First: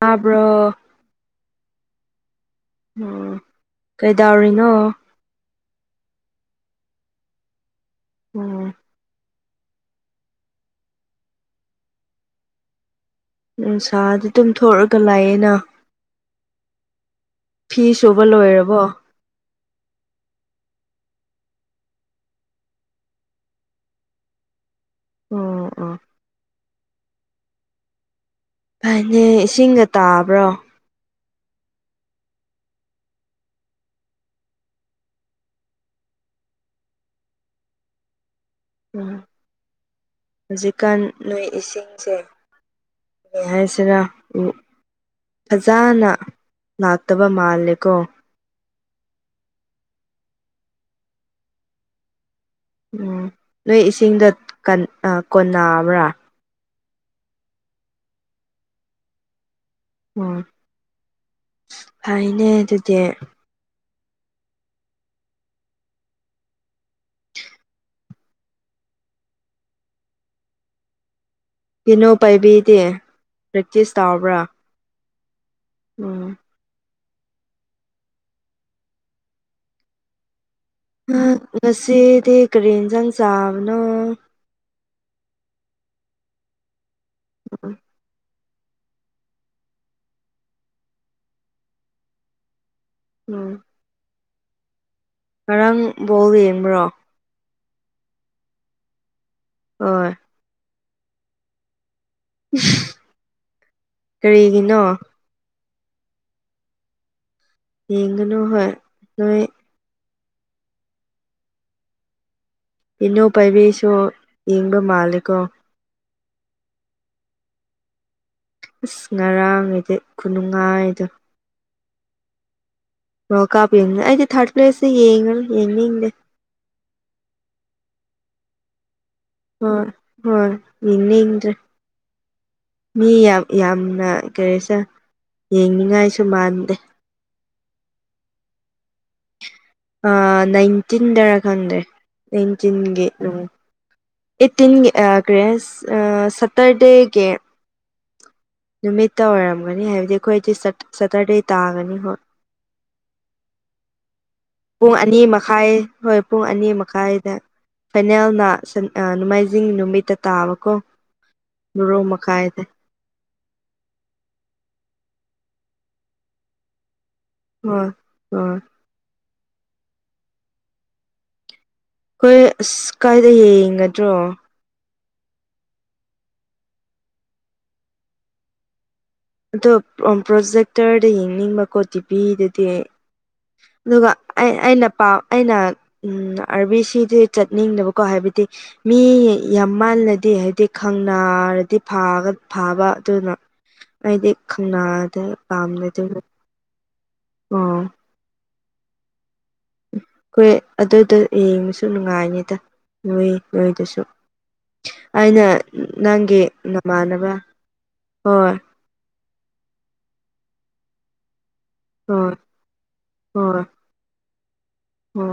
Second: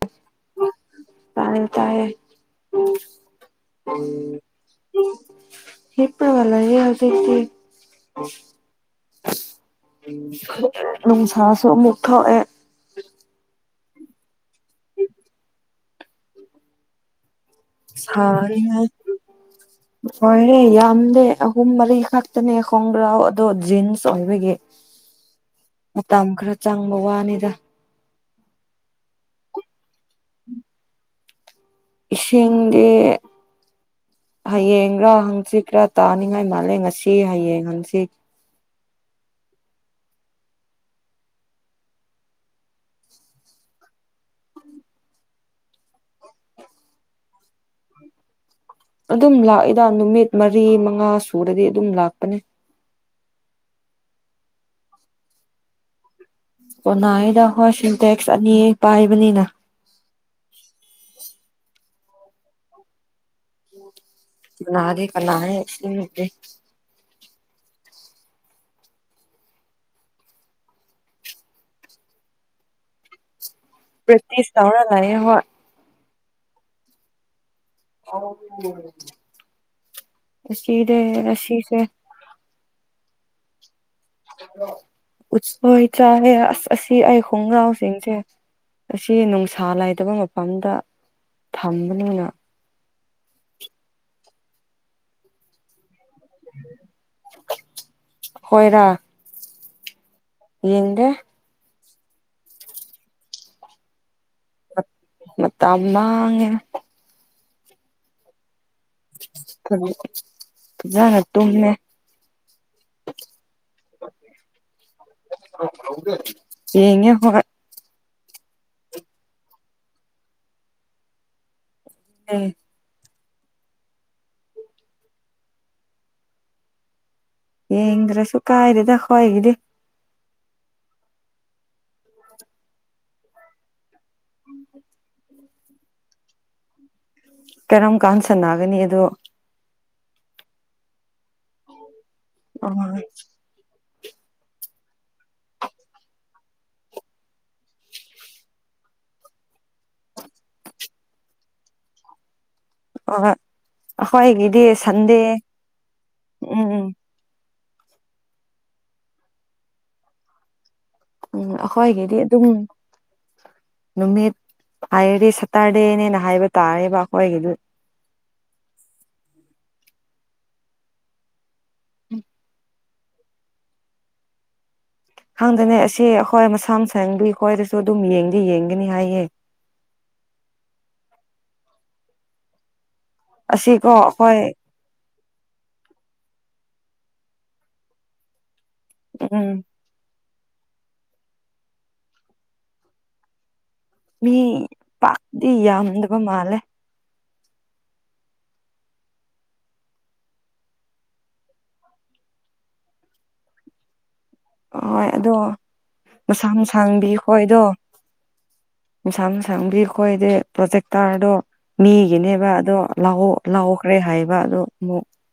ꯇꯥꯕ꯭ꯔꯣ꯫ ꯇꯌꯦ ꯇꯌꯦ꯫ ꯑꯣ ꯀꯩꯗꯧꯔꯤꯅꯣ꯫ ꯍꯤꯞꯄꯒ ꯂꯩꯌꯦ ꯍꯧꯖꯤꯛꯇꯤ꯫ ꯎꯝ ꯅꯨꯡꯁꯥꯁꯨ ꯑꯃꯨꯛ ꯊꯣꯛꯑꯦ꯫ ꯎꯝ ꯁꯥꯗꯤ ꯑꯗꯨꯝ ꯊꯣꯛꯑꯒ ꯂꯩꯑꯦꯅ꯫ ꯁꯨꯕ ꯂꯣꯏꯔꯕꯣ ꯁꯔꯤꯉꯩ꯫ [inaudible] ꯂꯣꯏꯔꯦ ꯌꯥꯝꯗꯦ ꯑꯍꯨꯝ ꯃꯔꯤ ꯈꯛꯇꯅꯦ ꯈꯣꯡꯒ꯭ꯔꯥꯎ ꯑꯗꯣ ꯖꯤꯟꯁ ꯑꯣꯏꯕꯒꯤ꯫ ꯑꯣ ꯑꯣ ꯃꯇꯝ ꯈꯔ ꯆꯪꯕ ꯋꯥꯅꯤꯗ꯫ ꯐꯩꯅꯦ ꯏꯁꯤꯡꯒ ꯇꯥꯕ꯭ꯔꯣ꯫ ꯏꯁꯤꯡꯗꯤ꯫ ꯍꯌꯦꯡꯔꯥ ꯍꯪꯆꯤꯠꯔꯥ ꯇꯥꯅꯤꯡꯉꯥꯏ ꯃꯥꯜꯂꯦ ꯉꯁꯤ ꯍꯌꯦꯡ ꯍꯪꯆꯤꯠ꯫ ꯎꯝ ꯍꯧꯖꯤꯛꯀꯥꯟ ꯅꯣꯏ ꯏꯁꯤꯡꯁꯦ꯫ ꯀꯩ ꯍꯥꯏꯁꯤꯔꯥ ꯎꯝ꯫ ꯐꯖꯅ ꯂꯥꯛꯇꯕ ꯃꯥꯜꯂꯦꯀꯣ꯫ ꯑꯗꯨꯝ ꯂꯥꯛꯏꯗ ꯅꯨꯃꯤꯠ ꯃꯔꯤ ꯃꯉꯥ ꯁꯨꯔꯗꯤ ꯑꯗꯨꯝ ꯂꯥꯛꯄꯅꯦ꯫ ꯎꯝ ꯅꯣꯏ ꯏꯁꯤꯡꯗꯠ ꯀꯟ ꯀꯣꯟꯅꯕ꯭ꯔꯥ꯫ ꯀꯣꯅꯥꯌꯦꯗ ꯍꯣꯏ ꯁꯤꯟꯇꯦꯛꯁ ꯑꯅꯤ ꯄꯥꯏꯕꯅꯤꯅ꯫ ꯑꯣ ꯐꯩꯅꯦ ꯑꯗꯨꯗꯤ꯫ ꯅꯥꯗꯦ [unintelligible] ꯀꯤꯅꯣ ꯄꯥꯏꯕꯤꯗꯦ ꯄ꯭ꯔꯦꯛꯇꯤꯁ ꯇꯥꯎꯕ꯭ꯔꯥ꯫ ꯄ꯭ꯔꯦꯛꯇꯤꯁ ꯇꯧꯔ ꯂꯩꯌꯦ ꯍꯣꯏ ꯎꯝ [unintelligible] ꯉꯥꯁꯤꯗ‌ꯦ ꯍꯥ ꯉꯁꯤꯗꯤ ꯀꯥꯔꯤ ꯏꯟꯖꯥꯡ ꯆꯥꯕꯅꯣ ꯎꯠꯁꯣꯏ ꯆꯥꯏꯌ‌ꯦ ꯑꯁ ꯑꯁꯤ ꯑꯩ ꯈꯣꯡꯒ꯭ꯔꯥꯎꯁꯤꯡꯁꯦ ꯑꯁꯤ ꯅꯨꯡꯁꯥ ꯂꯩꯥꯇꯕ ꯃꯐꯝꯗ ꯊꯝꯕꯅꯤꯅ ꯎꯝ ꯉꯔꯥꯡ ꯕꯣꯜ ꯌꯦꯡꯕ꯭ꯔꯣ ꯑꯩꯈ‌ꯣꯏꯔꯥ ꯍꯣꯏ ꯌꯦꯡꯗ‌ꯦ ꯀꯔꯤꯒꯤꯅꯣ ꯃꯇꯝ ꯃꯥꯡꯉꯦ ꯌꯦꯡꯒꯅꯨ ꯍꯣꯏ ꯅꯣꯏ ꯐꯖꯥꯅ ꯇꯨꯝꯃꯦ ꯏꯅꯨ ꯄꯥꯏꯕꯤꯁꯨ ꯌꯦꯡꯕ ꯃꯥꯜꯂꯦꯀꯣ ꯌꯦꯡꯉꯦ ꯍꯣꯏ ꯏꯁ ꯉꯔꯥꯡꯒꯤꯗꯤ ꯈꯨꯅꯨꯡꯉꯥꯏꯗ‌ꯣ ꯂꯩ ꯋꯥꯜ ꯀꯥꯞ ꯌꯦꯡꯉ‌ꯦ ꯑꯩꯗꯤ ꯊꯥꯔꯠ ꯄ꯭ꯂꯦꯁꯇ ꯌꯦꯡꯉꯅꯤ ꯌꯦꯡꯅꯤꯡꯗꯦ ꯌꯦꯡꯗ꯭ꯔꯁꯨ ꯀꯥꯏꯗ‌ꯦꯗ ꯈ‌ꯣꯏꯒꯤꯗꯤ ꯍ‌ꯣꯏ ꯍꯣꯏ ꯌ‌ꯦꯡꯅꯤꯡꯗꯔ‌ꯦ ꯃꯤ ꯌꯥꯝ ꯌꯥꯝꯅ ꯀꯔꯤꯁꯦ ꯌꯦꯡꯅꯤꯡꯉꯥꯏꯁꯨ ꯃꯥꯟꯗꯦ ꯀꯔꯝ ꯀꯥꯟ ꯁꯥꯟꯅꯒꯅꯤ ꯑꯗꯣ ꯑꯥ ꯅꯥꯏꯟꯇꯤꯟꯗꯔ ꯈꯪꯗ꯭ꯔꯦ ꯅꯥꯏꯟꯇꯤꯟꯒꯤ ꯑꯣ ꯅꯨꯡ ꯑꯩꯠꯇꯤꯟꯒꯤ ꯑꯥ ꯀ꯭ꯔꯤ ꯍꯥꯏꯁ ꯑꯥ ꯁꯇꯔꯗꯦꯒꯤ ꯅꯨꯃꯤꯠꯇ ꯑꯣꯏꯔꯝꯒꯅꯤ ꯍꯥꯏꯕꯗꯤ ꯑꯩꯈꯣꯏꯗꯤ ꯁꯇꯔ ꯁꯇꯔꯗꯦ ꯇꯥꯒꯅꯤ ꯀ‌ꯣ ꯍ‌ꯣꯏ ꯄꯨꯡ ꯑꯅꯤ ꯃꯈꯥꯏ ꯍꯣꯏ ꯄꯨꯡ ꯑꯅꯤ ꯎꯝ ꯎꯝ ꯃꯈꯥꯏꯗ ꯐꯥꯏꯅꯦꯜꯅ ꯁꯟ ꯑꯥ ꯅꯣꯡꯃꯥꯏꯖꯤꯡ ꯅꯨꯃꯤꯠꯇ ꯇꯥꯕꯀꯣ ꯎꯝ ꯕꯣꯔꯣ ꯑꯩꯈꯣꯏꯒꯤꯗꯤ ꯑꯗꯨꯝ ꯃꯈꯥꯏꯗ ꯅꯨꯃꯤꯠ ꯍꯥꯏꯔꯗꯤ ꯁꯇꯔꯗꯦꯅꯦꯅ ꯍꯥꯏꯕ ꯇꯥꯔꯦꯕ ꯑꯩꯈꯣꯏꯒꯤꯗꯤ ꯎꯝ ꯎꯝ ꯈ‌ꯣꯏ ꯑꯁ ꯀꯥꯏꯗ ꯌꯦꯡꯒꯗ꯭ꯔꯣ ꯈꯪꯗ‌ꯦꯅꯦ ꯑꯁ‌ꯦ ꯑꯩꯈꯣꯏ ꯃꯁꯥꯡ ꯁ‌ꯦꯡꯕꯒꯤ ꯑꯩꯈꯣꯏꯗꯁꯨ ꯑꯗꯨꯝ ꯌꯦꯡꯗꯤ ꯌꯦꯡꯒꯅꯤ ꯍꯥꯏꯌꯦ ꯑꯗꯣ ꯎꯝ ꯄ꯭ꯔꯣꯖꯦꯛꯇꯔꯗ ꯌꯦꯡꯅꯤꯡꯕꯀꯣ ꯇꯤꯚꯤꯗꯗꯤ ꯑꯩ ꯑꯁꯤꯀꯣ ꯑꯗꯨꯒ ꯑꯩꯈꯣꯏ ꯑꯩ ꯑꯩꯅ ꯄꯥꯝ ꯑꯩꯅ ꯎꯝ ꯑꯥꯔꯕꯤꯁꯤ ꯗꯗꯤ ꯆꯠꯅꯤꯡꯗꯕꯀꯣ ꯍꯥꯏꯕꯗꯤ ꯃꯤ ꯎꯝ ꯌꯥꯝ ꯃꯜꯂꯗꯤ ꯍꯥꯏꯗꯤ ꯈꯪꯅꯔꯗꯤ ꯐꯥꯒ ꯐꯥꯕ ꯑꯗꯨꯅ ꯑꯩꯗꯤ ꯃꯤ ꯈꯪꯅꯥꯗ ꯄꯥꯛꯇꯤ ꯌꯥꯝꯗꯕ ꯃꯥꯜꯂꯦ ꯎꯝ ꯍꯣꯏ ꯑꯗꯨꯗ ꯌꯦꯡꯕꯁꯨ ꯅꯨꯡꯉꯥꯏꯅꯤꯗ ꯅꯣꯏ ꯅꯣꯏꯗꯨꯁꯨ ꯍꯣꯏ ꯑꯗꯣ ꯑꯩꯅ ꯅꯪꯒꯤ ꯃꯁꯥ ꯅꯃꯥꯟꯅꯕ ꯍꯣꯏ ꯌꯦꯁꯥꯡ ꯃꯁꯥꯡꯗꯤ ꯑꯩꯈꯣꯏꯗꯤ ꯄ꯭ꯔꯣꯖꯦꯛꯇꯔꯗꯣ ꯍꯣꯏ ꯃꯤꯒꯤꯅꯦꯕ ꯑꯗꯣ ꯂꯑꯣ ꯂꯥꯎꯈ꯭ꯔꯦ ꯍꯥꯏꯕ ꯑꯗꯨ ꯑꯃꯨꯛ ꯍ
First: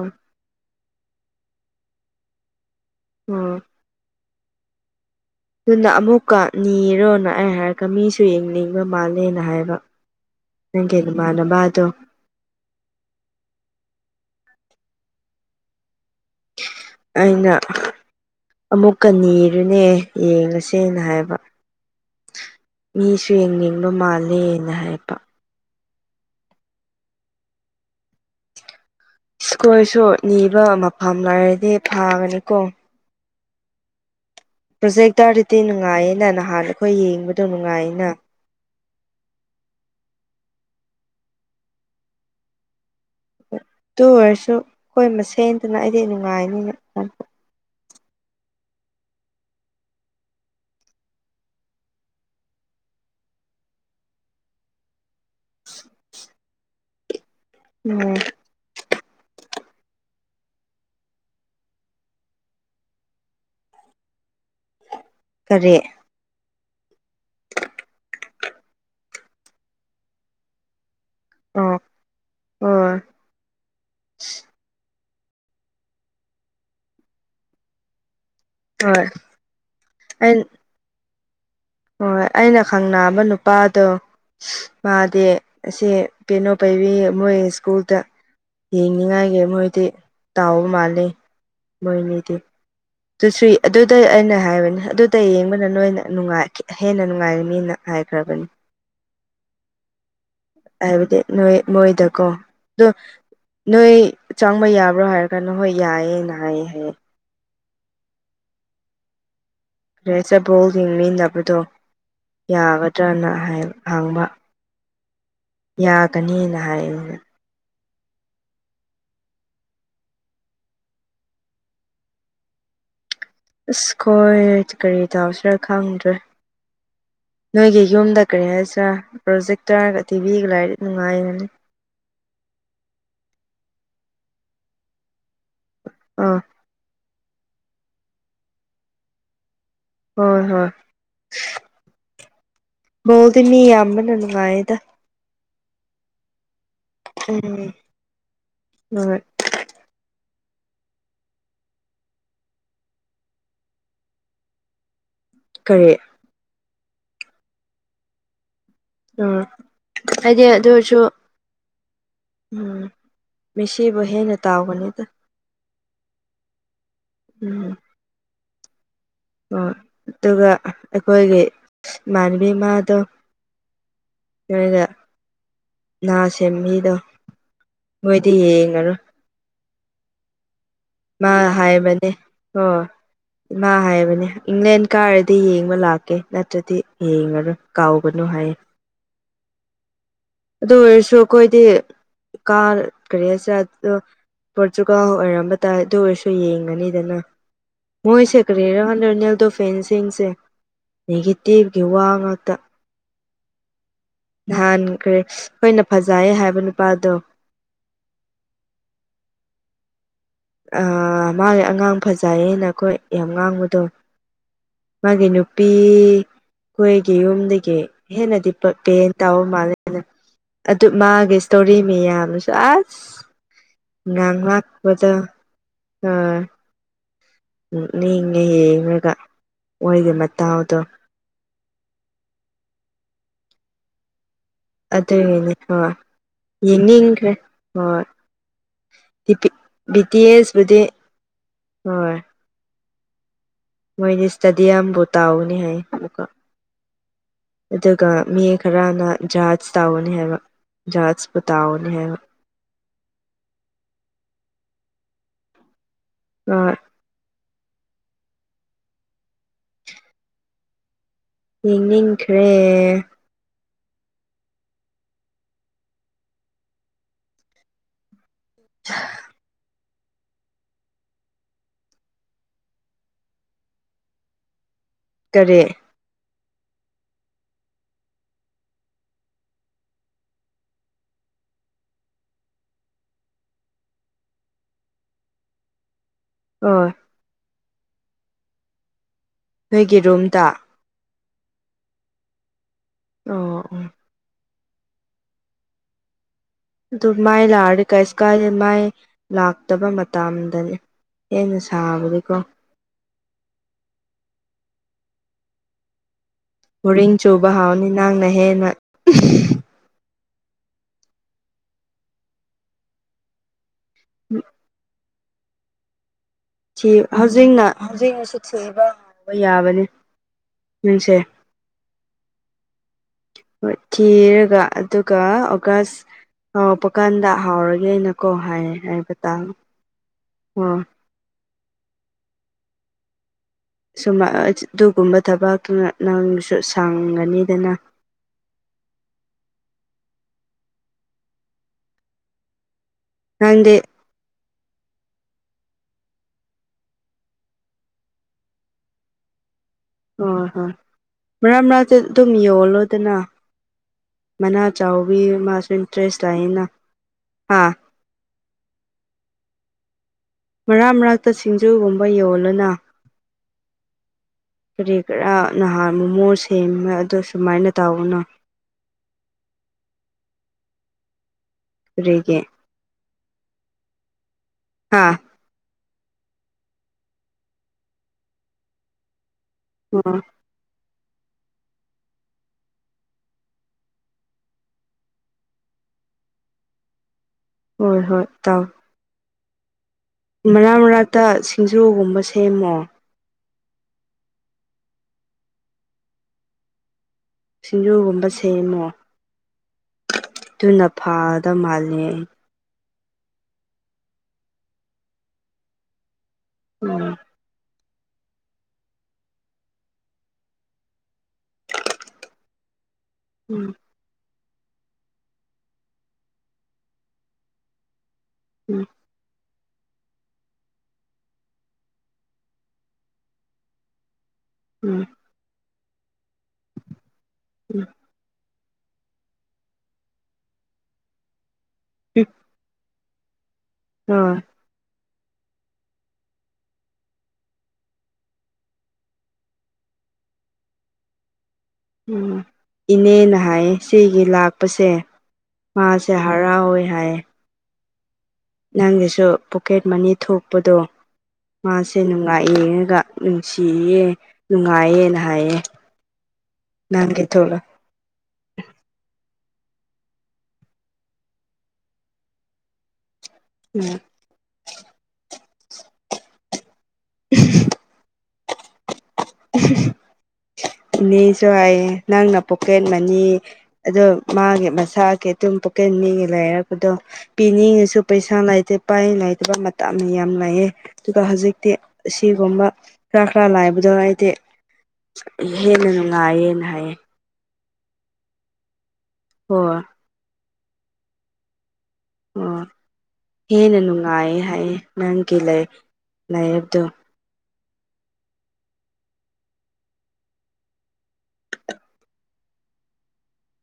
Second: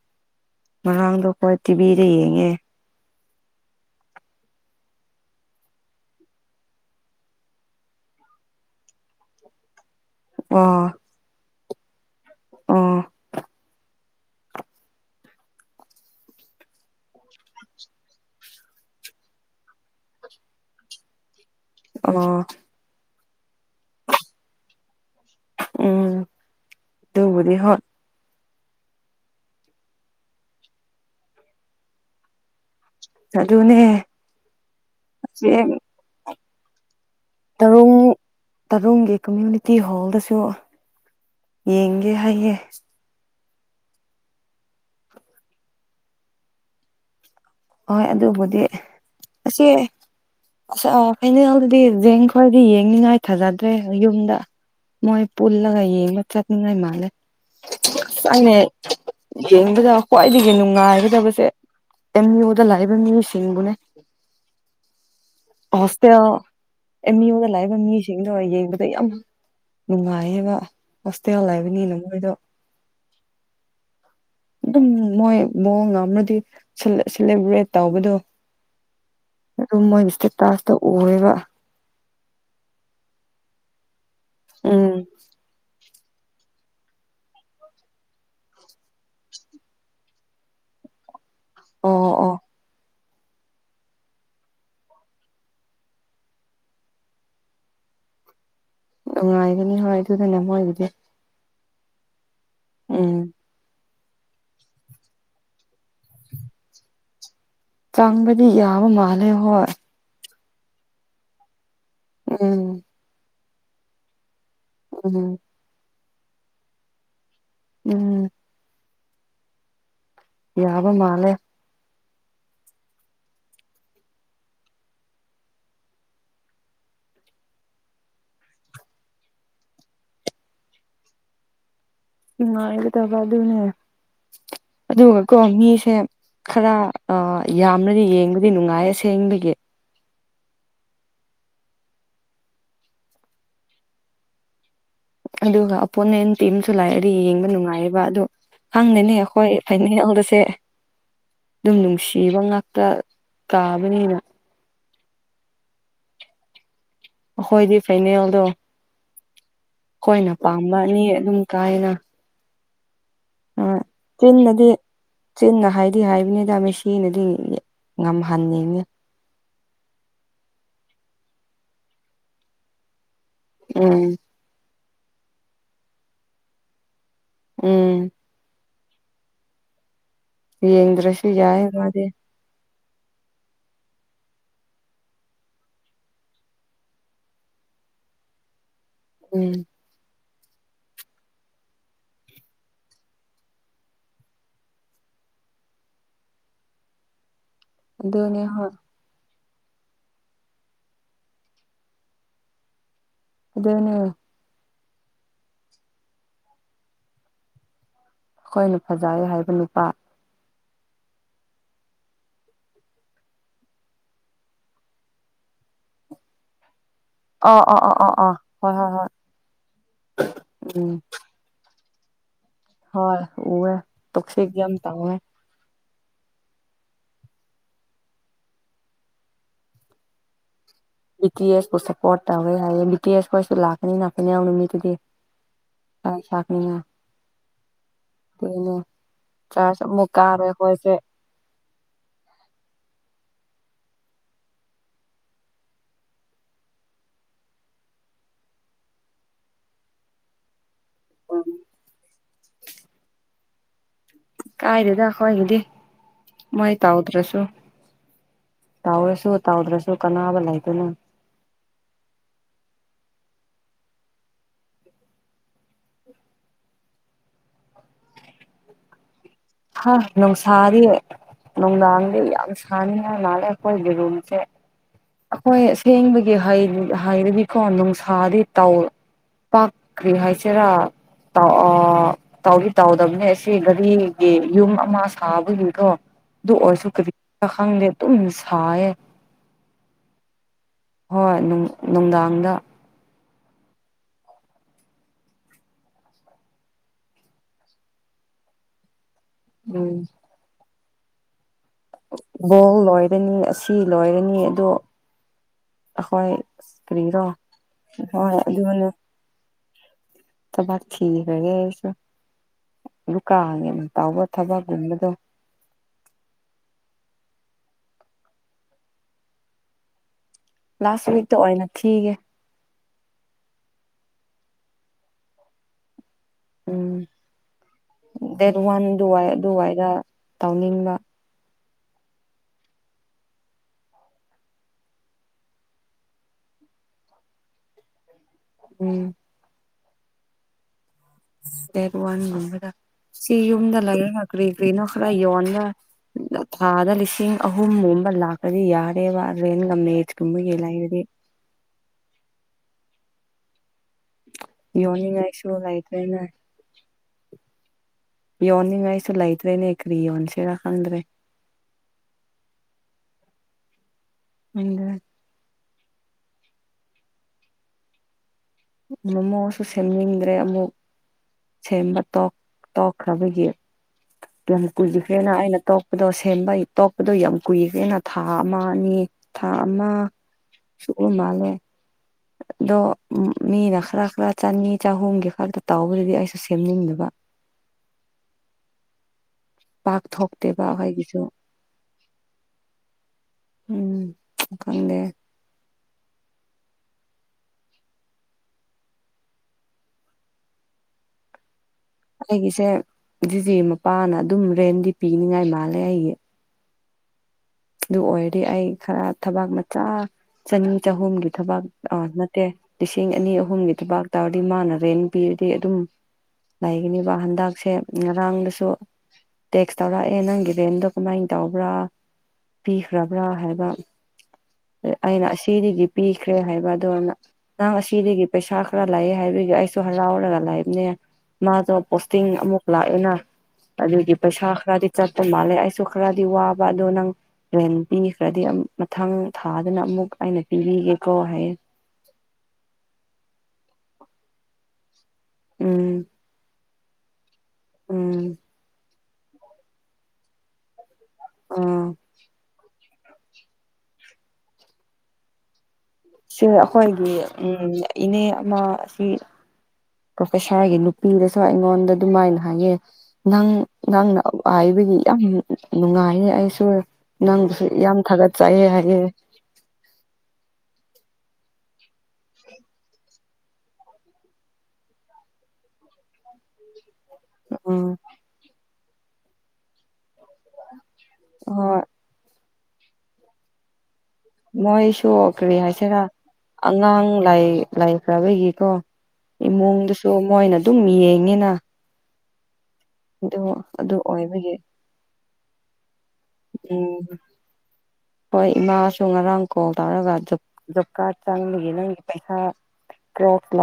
ꯉꯥꯡꯗꯣ ꯑꯩꯈꯣꯏ ꯇꯤꯚꯤꯗ ꯌꯦꯡꯉꯦ ꯎꯝ ꯑꯗꯨꯅ ꯑꯃꯨꯛꯀ ꯅꯤꯔꯣꯅ ꯑꯩ ꯍꯥꯏꯔꯒ ꯃꯤꯁꯨ ꯌꯦꯡꯅꯤꯡꯕ ꯃꯥꯜꯂꯦꯅ ꯍꯥꯏꯕ ꯅꯪꯒꯤ ꯅꯃꯥꯟꯅꯕꯗꯣ ꯑ‌ ꯑꯩꯅ ꯑꯃꯨꯛꯀ ꯅꯤꯔꯨꯅꯦ ꯌꯦꯡꯉꯁꯦꯅ ꯍꯥꯏꯕ ꯑ‌ꯣ ꯃꯤꯁꯨ ꯌꯦꯡꯅꯤꯡꯕ ꯃꯥꯜꯂꯦꯅ ꯍꯥꯏꯕ ꯎꯝ ꯑꯗꯨꯕꯨꯗꯤ ꯍꯣꯠ ꯑꯩꯈ‌ꯣꯏꯁꯨ ꯅꯤꯕ ꯃꯐꯝ ꯂꯩꯔꯗꯤ ꯐꯥꯒꯅꯤꯀꯣ ꯑꯗꯨꯅꯦ ꯄ꯭ꯔꯣꯖꯦꯛꯇꯔꯗꯤ ꯅꯨꯡꯉꯥꯏꯌꯦꯅ ꯅꯍꯥꯟ ꯑꯩꯈꯣꯏ ꯌꯦꯡꯕꯗꯣ ꯇꯔꯨꯡ ꯅꯨꯡꯉꯥꯏꯌꯦꯅ ꯇꯔꯨꯡꯒꯤ ꯀꯝꯃ꯭ꯌꯨꯅꯤꯇꯤ ꯍꯣꯜꯗꯁꯨ ꯌꯦꯡꯒꯦ ꯍꯥꯏꯌꯦꯦ ꯇꯨ ꯑꯣꯏꯔꯁꯨ ꯑꯩꯣꯏ ꯃꯁꯦꯟꯗꯅ ꯑꯩꯗꯤ ꯅꯨꯡꯉꯥꯏꯅꯤꯅ ꯍꯣꯏ ꯑꯗꯨꯕꯨꯗꯤ ꯑꯁꯤ ꯑꯁ ꯑ ꯐꯩꯅꯦꯜꯗꯨꯗꯤ ꯌꯦꯖꯦꯡ ꯈꯔꯗꯤ ꯌꯦꯡꯅꯤꯉꯥꯏ ꯊꯥꯖꯗ꯭ꯔꯦ ꯌꯨꯝꯗ ꯃꯣꯏ ꯄꯜ ꯂꯥꯏꯌꯦꯕ ꯆꯠꯅꯤꯡ ꯂꯥꯏ ꯃꯥꯦ ꯎꯝ ꯑꯥꯏꯅꯦ ꯌꯦꯡꯕꯗ ꯈ꯭ꯋꯥꯏꯗꯒꯤ ꯅꯨꯡꯉꯥꯏꯒꯗꯕꯁꯦ ꯑ ꯌ ꯗ ꯂꯥꯛꯕ ꯃꯤ ꯁꯤꯁꯤꯡꯕꯨꯅꯦ ꯀꯔꯤ ꯃꯤ ꯑꯣꯗ ꯂꯥꯛꯏꯕ ꯃꯤꯁꯤꯡꯗꯣ ꯌꯦꯡꯕꯗ ꯌꯥꯝ ꯅꯨꯡꯉꯥꯏꯌꯦꯕ ꯍꯣꯁꯇꯦꯜ ꯑꯣ ꯍꯥꯏꯕꯅꯤꯅ ꯃꯣꯏꯗꯣ ꯍꯣꯏ ꯑꯗꯨꯝ ꯃꯣꯏ ꯃꯑꯣꯡꯅꯗꯤ ꯁꯦꯂꯦꯕ꯭ꯔꯦꯠ ꯇꯧꯕꯗꯣ ꯍꯣꯏ ꯑꯗꯨꯝ ꯃꯣꯏꯒꯤꯁꯇꯦ ꯇꯥꯁꯇ ꯑꯣꯏꯕ ꯍꯣꯏꯣꯏ ꯑꯩꯅ ꯈꯪꯅꯕ ꯅꯨꯄꯥꯗꯣ ꯎꯝ ꯃꯥꯗꯤ ꯑꯁꯤ ꯄꯩꯅꯣ ꯄꯥꯏꯕꯤ ꯃ ꯏꯁꯀꯨꯜ ꯇ ꯌꯦꯡꯅꯤꯡꯉꯥꯏꯒꯤ ꯃꯣꯏꯗꯤ ꯇꯥꯎꯕ ꯃꯥꯂꯦ ꯑꯣ ꯑꯣ ꯃꯣꯏꯅꯤꯗꯤ ꯇ ꯊ꯭ꯔꯤ ꯑꯗꯨꯗ ꯑꯩꯅ ꯍꯥꯏꯕꯅꯦ ꯑꯗꯨꯗ ꯌꯦꯡꯕꯅ ꯅꯣꯏꯅ ꯅꯨꯡꯉꯥꯏꯈꯤ ꯍꯦꯟꯅ ꯅꯨꯡꯉꯥꯏꯔꯅꯤꯅ ꯍꯥꯏꯈ꯭ꯔꯕꯅꯤ ꯎꯥꯏꯈꯅꯤ ꯍ ꯍꯥꯏꯕꯗꯤ ꯅꯣꯏ ꯃꯣꯏꯗꯀꯣ ꯑꯗꯣ ꯎꯝ ꯅꯣꯏ ꯆꯪꯕ ꯌꯥꯕ꯭ꯔꯣ ꯍꯥꯏꯔ ꯀꯥꯟꯗ ꯍꯣꯏ ꯌꯥꯏꯌꯦ ꯅꯥꯏꯌꯦ ꯍꯥꯏꯌꯦ ꯆꯥꯡꯕꯗꯤ ꯌꯥꯕ ꯃꯥꯜꯂꯦ ꯍꯣꯏ ꯔꯦ ꯆꯕꯣꯜ ꯌꯦꯡꯃꯤꯟꯅꯕꯗꯣ ꯎꯝ ꯌꯥꯒꯗ꯭ꯔꯅ ꯍꯥꯡꯕ ꯎꯝ ꯌꯥꯒꯅꯤꯅ ꯍꯥꯏꯌꯦ ꯎꯝ ꯌꯥꯕ ꯃꯥꯂꯦ ꯑꯁ ꯈꯣꯏ ꯀꯔꯤ ꯇꯧꯁꯤꯔꯥ ꯈꯪꯗ꯭ꯔꯦ ꯅꯣꯏꯒꯤ ꯌꯨꯝꯗ ꯀꯔꯤ ꯍꯥꯏꯁꯤꯔꯥ ꯄ꯭ꯔꯣꯖꯦꯛꯇꯔꯒ ꯇꯤꯚꯤꯒ ꯂꯥꯏꯔꯤꯛ ꯅꯨꯡꯉꯥꯏꯔꯅꯤ ꯅꯨꯡꯉꯥꯏꯒꯗꯕ ꯑꯗꯨꯅꯦ ꯑꯗꯨꯒꯀꯣ ꯃꯤꯁꯦ ꯑꯥ ꯈꯔ ꯑ ꯌꯥꯝꯅꯗꯤ ꯌꯦꯡꯕꯗꯤ ꯅꯨꯡꯉꯥꯏꯌꯦ ꯁꯦꯡꯕꯒꯤ ꯍꯣꯏ ꯍꯣꯏ ꯃꯣꯗꯤꯅꯤ ꯑꯃꯅꯅꯅꯨꯡꯉꯌꯦꯗ ꯑꯗꯨꯒ ꯑꯣꯄꯣꯅꯦꯟ ꯇꯤꯝꯁꯨ ꯂꯥꯛꯑꯗꯤ ꯌꯦꯡꯕ ꯎꯝ ꯅꯨꯡꯉꯥꯏꯌꯦꯕ ꯑꯗꯨꯗꯣ ꯈꯪꯗꯅꯦ ꯍꯣꯏ ꯑꯩꯈꯣꯏ ꯐꯥꯏꯅꯦꯜꯌꯥꯎꯗꯁꯦ ꯑꯗꯨꯝ ꯅꯨꯡꯁꯤꯕ ꯉꯥꯛꯇ ꯀꯥꯕꯅꯤꯅ ꯀꯔꯤ ꯑꯩꯈꯣꯏꯗꯤ ꯐꯥꯏꯅꯦꯜꯗꯣ [unintelligible] ꯑꯩꯈꯣꯏꯅ ꯍꯥꯏꯗꯤ ꯑꯗꯨ ꯄꯥꯝꯕ ꯑꯣꯏꯔꯁꯨ ꯑꯅꯤ ꯑꯗꯨꯝ ꯀꯥꯏꯅ ꯎꯝ ꯍꯣꯏ ꯃꯤꯁꯤꯕꯨ ꯍꯦꯟꯅ ꯆꯤꯟꯅꯗꯤ ꯇꯥꯎꯕꯅꯤꯗ ꯆꯤꯟꯅ ꯍꯥꯏꯗꯤ ꯍꯥꯏꯕꯅꯤꯗ ꯃꯤ ꯁꯤꯅꯗꯤ ꯉꯝꯍꯟꯅꯤꯡꯉꯤ ꯍꯣꯢ ꯑꯗꯨꯒ ꯑꯩꯈꯣꯏꯒꯤ ꯏꯃꯥꯟꯅꯕꯤꯃꯥꯗꯣ ꯎꯝ ꯅꯣꯏꯗ ꯉꯥ ꯁꯦꯝꯕꯤꯗꯣ ꯎꯝ ꯅꯣꯏꯗꯤ ꯌꯦꯡꯉꯔꯣꯏ ꯌꯦ ꯃꯥ ꯍꯥꯏꯕꯅꯦ ꯍꯣ ꯏꯃꯥ ꯍꯥꯏꯕꯅꯦ ꯏꯪꯂꯦꯟ ꯀꯥꯔꯗꯤ ꯌꯦꯡꯕ ꯂꯥꯛꯀꯦ ꯅꯠꯇ꯭ꯔꯗꯤ ꯌꯦꯡꯉꯅꯨ ꯀꯥꯎꯒꯅꯨ ꯍꯥꯏꯌꯦ ꯎꯝ ꯑꯗꯨ ꯑꯣꯏꯔꯁꯨ ꯑꯩꯈꯣꯏꯗꯤ ꯀꯥ ꯀꯔꯤꯁꯦ ꯄꯣꯔꯇꯨꯒꯥꯜ ꯑꯣꯏꯔꯝꯕ ꯇꯥꯏ ꯑꯗꯨ ꯑꯣꯏꯔꯁꯨ ꯌꯦꯡꯒꯅꯤꯗꯅ ꯃꯣꯏꯁꯦ ꯑꯗꯨꯅꯦ ꯍꯣꯏ ꯀꯔꯤꯔ ꯔꯣꯅꯥꯜꯗꯣ ꯐꯦꯟꯁꯤꯡꯁꯦ ꯅꯦꯒꯦꯇꯤꯞꯀꯤ ꯋꯥ ꯉꯥꯛꯇ ꯑꯗꯨꯅꯤ ꯅꯍꯥꯟ ꯀꯔꯤ ꯑꯩꯈꯣꯏꯅ ꯐꯖꯩꯌꯦ ꯍꯥꯏꯕ ꯅꯨꯄꯥꯗꯣ ꯑꯩꯈꯣꯏꯅ ꯐꯖꯩꯌꯦ ꯍꯥꯏꯕ ꯅꯨꯄꯥ ꯑꯥ ꯃꯥꯒꯤ ꯑꯉꯥꯡ ꯐꯖꯩꯌꯦꯅ ꯑꯩꯈꯣꯏ ꯌꯥꯝ ꯉꯥꯡꯕꯗꯣ ꯅꯪꯒꯤ ꯅꯨꯄꯤ ꯑꯩꯈꯣꯏꯒꯤ ꯑꯣ ꯌꯨꯝꯗꯒꯤ ꯑꯣ ꯑꯣ ꯑꯣ ꯑꯣ ꯍꯦꯟꯅꯗꯤ ꯍꯣꯏ ꯍꯣꯏ ꯍꯣꯏ ꯗꯤꯄꯦꯟ ꯇꯧꯕ ꯃꯥꯜꯂꯦꯅ ꯑꯗꯨ ꯎꯝ ꯃꯥꯒꯤ ꯇꯧꯔꯤ ꯃꯤꯌꯥꯝꯅꯁꯨ ꯑꯁ ꯍꯣꯏ ꯎꯋꯦ ꯇꯣꯛꯁꯤꯛ ꯌꯥꯝ ꯉꯥꯡꯂꯛꯄꯗꯣ ꯇꯧꯋꯦ ꯑꯥ ꯨ ꯅꯣꯛꯅꯤꯡꯉꯦꯍꯦ ꯌꯦꯡꯂꯒ ꯃꯣꯏꯒꯤ ꯃꯇꯥꯎꯗꯣ ꯕꯤ ꯇꯤ ꯑꯦꯁ ꯄꯨ ꯁꯄꯣꯔꯇ ꯇꯧꯔꯦ ꯍꯥꯏꯌꯦ ꯕꯤ ꯇꯤ ꯑꯦꯁ ꯈꯣꯢꯁꯨ ꯂꯥꯛꯀꯅꯤ ꯂꯥꯛꯀꯅꯤ [unintelligible] ꯑꯗꯨꯢ [unintelligible] ꯌꯦꯅꯤꯡꯈ꯭ꯔꯦ ꯃꯣꯢ ꯀꯩꯅꯣ꯫ ꯕꯤ ꯇꯤ ꯑꯦꯁ ꯄꯨꯗꯤ ꯍꯣꯏ ꯃꯣꯏꯗꯤ ꯏꯁꯇꯗꯤꯌꯝꯕꯨ ꯇꯧꯒꯅꯤ ꯍꯥꯏꯌꯦ ꯑꯃꯨꯛꯀ ꯑꯗꯨꯒ ꯃꯤ ꯈꯔꯅ ꯖꯍꯥꯖ ꯇꯥꯎꯒꯅꯤ ꯍꯥꯏꯕ ꯖꯍꯥꯖꯄꯨ ꯇꯥꯎꯒꯅꯤ ꯍꯥꯏꯕ ꯀꯥꯏꯗꯦꯗ ꯑꯈꯣꯏꯒꯤꯗꯤ ꯃꯣꯏ ꯍꯣꯏ ꯇꯧꯗ꯭ꯔꯁꯨ ꯇꯧꯔꯁꯨ ꯇꯧꯗ꯭ꯔꯁꯨ ꯀꯅꯥꯕ ꯂꯩꯇꯦꯅꯦ ꯌꯦꯡꯅꯤꯡꯈ꯭ꯔꯦ꯫ [unintelligible] ꯍꯥ ꯅꯨꯡꯁꯥꯗꯤ ꯅꯨꯡꯗꯥꯡꯗꯤ ꯌꯥꯝ ꯁꯥꯅꯤ ꯍꯥꯏ ꯃꯥꯥꯜꯂꯦ ꯑꯩꯈꯣꯏꯒꯤ ꯔꯨꯝꯁꯦ ꯀꯔꯤ ꯑꯈꯣꯏ ꯑꯁꯦꯡꯕꯒꯤ ꯍꯥꯏꯔꯗꯤꯀꯣ ꯅꯨꯡꯁꯥꯗꯤ ꯇꯧ ꯄꯥꯛ ꯀ꯭ꯔꯤ ꯍꯥꯏꯁꯤꯔꯥ ꯇꯧ ꯑꯥ ꯇꯧꯗꯤ ꯇꯧꯗꯕꯅꯦ ꯑꯁꯤ ꯒꯥꯔꯤꯒꯤ ꯌꯨꯝ ꯑꯃ ꯁꯥꯕꯒꯤꯀꯣ ꯑꯗꯨ ꯑꯣ ꯑꯣꯏꯔꯁꯨ ꯀꯔꯤꯒꯤꯔ ꯈꯪꯗꯦ ꯑꯗꯨꯝ ꯁꯥꯏꯌꯦ ꯅꯣꯏꯒꯤ ꯔꯨꯝꯗ ꯍꯣꯏ ꯅꯨꯡ ꯅꯨꯡꯗꯥꯡꯗ ꯑꯣ ꯎꯝ ꯑꯗꯨ ꯃꯥꯏ ꯂꯥꯛꯑꯗꯤ ꯀꯥꯏꯁꯨ ꯀꯥꯏꯗꯦ ꯃꯥꯏ ꯂꯥꯛꯇꯕ ꯎꯝ ꯃꯇꯝꯗꯅꯦ ꯍꯦꯟꯅ ꯁꯥꯕꯗꯤꯀꯣ ꯕꯣꯜ ꯂꯣꯏꯔꯅꯤ ꯑꯁꯤ ꯂꯣꯏꯔꯅꯤ ꯑꯗꯨ ꯑꯈꯣꯏ ꯕꯣꯔꯤꯡ ꯆꯨꯕ ꯍꯧꯔꯅꯤ ꯅꯪꯅ ꯍꯦꯟꯅ ꯊꯕꯥꯛ ꯊꯤꯈ꯭ꯔꯒꯦ ꯑꯩꯁꯨ ꯂꯨꯀꯥꯉꯦꯝ ꯇꯧꯕ ꯊꯕꯥꯛꯀꯨꯝꯕꯗꯣ ꯊꯤ ꯍꯧꯖꯤꯛꯅ ꯍꯧꯖꯤꯛꯅꯁꯨ ꯊꯤꯕ ꯉꯝꯕ ꯌꯥꯕꯅꯤ ꯂꯥꯁ ꯅꯪꯁꯦ ꯋꯤꯛꯇ ꯑꯣꯏꯅ ꯊꯤꯒꯦ ꯍꯣꯏ ꯊꯤꯔꯒ ꯑꯗꯨꯒ ꯑꯣꯒꯁ ꯎꯝ ꯍꯧꯔꯛꯄꯀꯥꯟꯗ ꯍꯥꯎꯔꯒꯦꯅꯀꯣ ꯗꯦꯠ ꯍꯥꯏ ꯋꯥꯟ ꯍꯥꯏꯕ ꯑꯗꯨꯋꯥꯏ ꯇꯥꯡ ꯑꯗꯨꯋꯥꯏꯗ ꯍꯣꯏ ꯇꯧꯅꯤꯡꯕ ꯁꯨꯝꯃ ꯑꯁ ꯑꯗꯨꯒꯨꯝꯕ ꯊꯕꯛꯇꯨꯅ ꯅꯪꯁꯨ ꯁꯥꯡꯒꯅꯤꯗꯅ ꯎꯝ ꯗꯦꯠ ꯋꯥꯟꯒꯨꯝꯕꯗ ꯁꯤ ꯅꯪꯗꯤ ꯌꯨꯝꯗ ꯂꯩꯔꯒ ꯀꯔꯤ ꯀꯔꯤꯅꯣ ꯈꯔ ꯌꯣꯟꯕ ꯊꯥꯗ ꯂꯤꯁꯤꯡ ꯑꯍꯨꯝꯒꯨꯝꯕ ꯂꯥꯛꯑꯗꯤ ꯌꯥꯔꯦꯕ ꯔꯦꯟ ꯉꯝꯃꯦ ꯍꯣꯏ ꯍꯣꯏ ꯃꯔꯛ ꯃꯔꯛꯇ ꯑꯗꯨꯝ ꯌꯣꯜꯂꯣꯗꯅ ꯃꯅꯥ ꯆꯥꯎꯕꯤ ꯌꯣꯟꯅꯤꯡꯉꯥꯏꯁꯨ ꯃꯥꯁꯨ ꯂꯩꯇ꯭ꯔꯦꯅ ꯏꯟꯇꯔꯦꯁ ꯂꯩꯌꯦꯅ ꯍꯥꯥ ꯌꯣꯟꯅꯤꯉꯥꯢꯁꯨ ꯂꯩꯇ꯭ꯔꯦꯅꯦ ꯀ꯭ꯔꯤ ꯌꯣꯟꯁꯤꯔ ꯃꯔꯛ ꯈꯪꯗ꯭ꯔꯦ ꯃꯔꯛꯇ ꯁꯤꯡꯖꯨꯒꯨꯝꯕ ꯌꯣꯜꯂꯣꯅ ꯈꯪꯗ꯭ꯔꯦ ꯀꯔꯤ ꯀꯔꯥ ꯅꯍꯥꯟ ꯃꯣꯃꯣ ꯁꯦꯝꯃꯦ ꯑꯗꯣ ꯁꯨꯃꯥꯏꯅ ꯇꯧꯒꯅꯣ ꯃꯣꯃꯣꯁꯨ ꯁꯦꯝꯅꯤꯡꯗ꯭ꯔꯦ ꯑꯃꯨꯛ ꯁꯦꯝꯕ ꯇꯣꯛ ꯀꯔꯤꯒꯤ ꯇꯧꯈ꯭ꯔꯕꯒꯤ ꯀꯌꯥꯝ ꯍꯥ ꯀꯨꯏꯈ꯭ꯔꯦꯅ ꯑꯩꯅ ꯇꯣꯛ ꯑꯗꯣ ꯁꯦꯝꯕ ꯇꯣꯛꯄꯗꯣ ꯌꯥꯝ ꯀꯨꯏꯈ꯭ꯔꯦꯅ ꯊꯥ ꯑꯃ ꯑꯅꯤ ꯊꯥ ꯑꯃ ꯑꯣ ꯁꯨ [unintelligible] ꯃꯥꯜꯂꯦ ꯑꯗꯣ ꯃꯤꯅ ꯈꯔ ꯈꯔ ꯆꯅꯤ ꯆꯍꯨꯝꯒꯤ ꯈꯛꯇ ꯇꯧꯕꯗꯨꯗꯤ ꯑꯩꯁꯨ ꯁꯦꯝꯅꯤꯡꯗꯕ ꯍꯣꯏ ꯍꯣꯏ ꯇꯥꯎ ꯄꯥꯛ ꯊꯣꯛꯇꯦꯕ ꯃꯔꯛ ꯑꯈꯣꯏꯒꯤꯁꯨ ꯃꯔꯛꯇ ꯁꯤꯡꯖꯨꯒꯨꯝꯕ ꯁꯦꯝꯃꯣ ꯎꯝ ꯈꯪꯗꯦ ꯁꯤꯡꯖꯨꯒꯨꯝꯕ ꯁꯦꯝꯃꯣ ꯑꯗꯨꯨꯅ ꯐꯥꯗ ꯃꯥꯜꯂꯤ ꯑꯩꯒꯤꯁꯦ ꯖꯤꯖꯤ ꯃꯄꯥꯅ ꯑꯗꯨꯝ ꯔꯦꯟꯗꯤ ꯄꯤꯅꯤꯉꯥꯏ ꯃꯥꯜꯂꯦ ꯑꯩꯒꯤ ꯎꯝ ꯑꯗꯨ ꯑꯣꯏꯔꯗꯤ ꯑꯩ ꯈꯔ ꯊꯕꯛ ꯃꯆꯥ ꯆꯅꯤ ꯆꯍꯨꯝꯒꯤ ꯊꯕꯛ ꯑꯥ ꯅꯠ ꯇꯦ ꯂꯤꯁꯤꯡ ꯑꯅꯤ ꯎꯝ ꯑꯍꯨꯝꯒꯤ ꯊꯕꯛ ꯇꯧꯔꯗꯤ ꯃꯥꯅ ꯔꯦꯟ ꯄꯤꯔꯗꯤ ꯑꯗꯨꯝ ꯂꯩꯒꯅꯤꯕ ꯍꯟꯗꯛꯁꯦ ꯉꯔꯥꯡꯗꯁꯨ ꯁꯨ ꯎꯝ ꯇꯦꯛꯁ ꯇꯧꯔꯛꯑꯦ ꯅꯪꯒꯤ ꯔꯦꯟꯗꯣ ꯀꯃꯥꯏꯅ ꯇꯧꯕ꯭ꯔꯥ ꯄꯤꯈ꯭ꯔꯕ꯭ꯔꯥ ꯍꯥꯏꯕ ꯑꯩꯅ ꯑꯁꯤꯗꯒꯤ ꯄꯤꯈ꯭ꯔꯦ ꯍꯥꯏꯕ ꯑꯗꯨꯅ ꯅꯪ ꯎꯝ ꯑꯁꯤꯗꯒꯤ ꯄꯩꯁꯥ ꯈꯔ ꯂꯥꯛꯑꯦ ꯍꯥꯏꯕꯒꯤ ꯑꯩꯁꯨ ꯍꯔꯥꯎꯔꯒ ꯂꯥꯛꯏꯕꯅꯦ ꯃꯥꯖꯨ ꯄꯣꯁꯇꯤꯡ ꯎꯝ ꯑꯃꯨꯛ ꯂꯥꯛꯑꯦꯅ ꯑꯗꯨꯒꯤ ꯍꯣꯏ ꯄꯩꯁꯥ ꯈꯔꯗꯤ ꯆꯠꯄ ꯃꯥꯜꯂꯦ ꯑꯩꯁꯨ ꯈꯔꯗꯤ ꯋꯥꯕ ꯑꯗꯣ ꯅꯪ ꯔꯦꯟ ꯄꯤꯈ꯭ꯔꯗꯤ ꯑꯃꯨꯛ ꯃꯊꯪ ꯊꯥꯗꯅ ꯑꯃꯨꯛ ꯑꯩꯅ ꯄꯤꯕꯤꯒꯦꯀꯣ ꯍꯥꯏꯌꯦ ꯎꯝ ꯏꯅꯦꯅ ꯍꯥꯏꯌꯦ ꯁꯤꯒꯤ ꯂꯥꯛꯄꯁꯦ ꯎꯝ ꯃꯥꯁꯦ ꯍꯔꯥꯎꯋꯦ ꯍꯥꯏꯌꯦ ꯎꯝ ꯅꯪꯒꯤꯁꯨ ꯄꯣꯛꯀꯦꯠ ꯃꯅꯤ ꯊꯣꯛꯄꯗꯣ ꯑꯥ ꯃꯥꯁꯦ ꯅꯨꯡꯉꯥꯏ ꯌꯦꯡꯉꯒ ꯅꯨꯡꯁꯤꯌꯦ ꯅꯨꯡꯉꯥꯏꯌꯦꯅ ꯍꯥꯏꯌꯦ ꯁꯤ ꯑꯈꯣꯏꯒꯤ ꯅꯪꯒꯤ ꯊꯣꯛꯂ ꯎꯝ ꯏꯅꯦ ꯑꯃ ꯑꯁꯤ ꯄ꯭ꯔꯣꯐꯦꯁꯥꯔꯒꯤ ꯅꯨꯄꯤꯗꯁꯨ ꯑꯩꯉꯣꯟꯗ ꯗꯨꯃꯥꯏꯅ ꯍꯥꯏꯌꯦ ꯅꯪ ꯎꯝ ꯅꯪꯅ ꯍꯥꯏꯕꯒꯤ ꯌꯥꯝ ꯅꯨꯡꯉꯥꯏꯔꯦ ꯑꯩꯁꯨ ꯅꯪꯕꯨꯁꯨ ꯌꯥꯝ ꯊꯥꯒꯠꯆꯩꯌꯦ ꯍꯥꯏꯌꯦ [inaudible] ꯏꯅꯦꯁꯨ ꯍꯥꯏꯌꯦ ꯅꯪꯅ ꯄꯣꯀꯦꯠ ꯃꯅꯤ ꯑꯗꯣ ꯃꯥꯒꯤ ꯃꯁꯥꯒꯤ ꯑꯗꯨꯨꯝ ꯄꯣꯀꯦꯠ ꯃꯤꯒ ꯂꯩꯔꯛꯄꯗꯣ ꯎꯝ ꯄꯤꯅꯤꯡꯉꯁꯨ ꯄꯩꯁꯥ ꯂꯩꯇꯦ ꯄꯥꯏ ꯂꯩꯇꯕ ꯃꯇꯝ ꯌꯥꯝ ꯂꯩꯑꯦ ꯑꯗꯨꯒ ꯍꯧꯖꯤꯛꯇꯤ ꯍꯣꯏ ꯑꯁꯤꯒꯨꯝꯕ ꯈꯔ ꯈꯔ ꯂꯥꯏꯕꯗꯣ ꯑꯩꯗꯤ ꯃꯣꯏꯁꯨ ꯀꯔꯤ ꯍꯦꯟꯅ ꯍꯥꯏꯁꯤꯔꯥ ꯅꯨꯡꯉꯥꯏꯌꯦꯅ ꯍꯥꯏꯌꯦ ꯑꯉꯥꯡ ꯂ ꯂꯥꯏ ꯐ꯭ꯔꯕꯒꯤꯀꯣ ꯍꯣꯏ ꯏꯃꯨꯡꯗꯁꯨ ꯃꯣꯏꯅ ꯑꯗꯨꯝ ꯌꯦꯡꯉꯤꯅ ꯑꯣ ꯑꯗꯨ ꯍꯦꯟꯅ ꯑꯗꯨ ꯅꯨꯡꯉꯥꯏꯌꯦ ꯑꯣꯏꯕꯒꯤ ꯍꯥꯏꯌꯦ ꯅꯪꯒꯤ ꯂꯩ ꯂꯩꯔꯛꯇꯣ ꯎ [inaudible] ꯍꯣꯏ ꯏꯃꯥꯁꯨ ꯉꯔꯥꯡ ꯀꯣꯜ ꯇꯧꯔꯒ ꯖꯣꯕ ꯖꯣꯕ ꯀꯥꯔꯗ ꯆꯪꯕꯒ ꯅꯪꯒꯤ ꯄꯩꯁꯥ ꯀ꯭ꯔꯦꯞ ꯀ꯭ꯂꯣ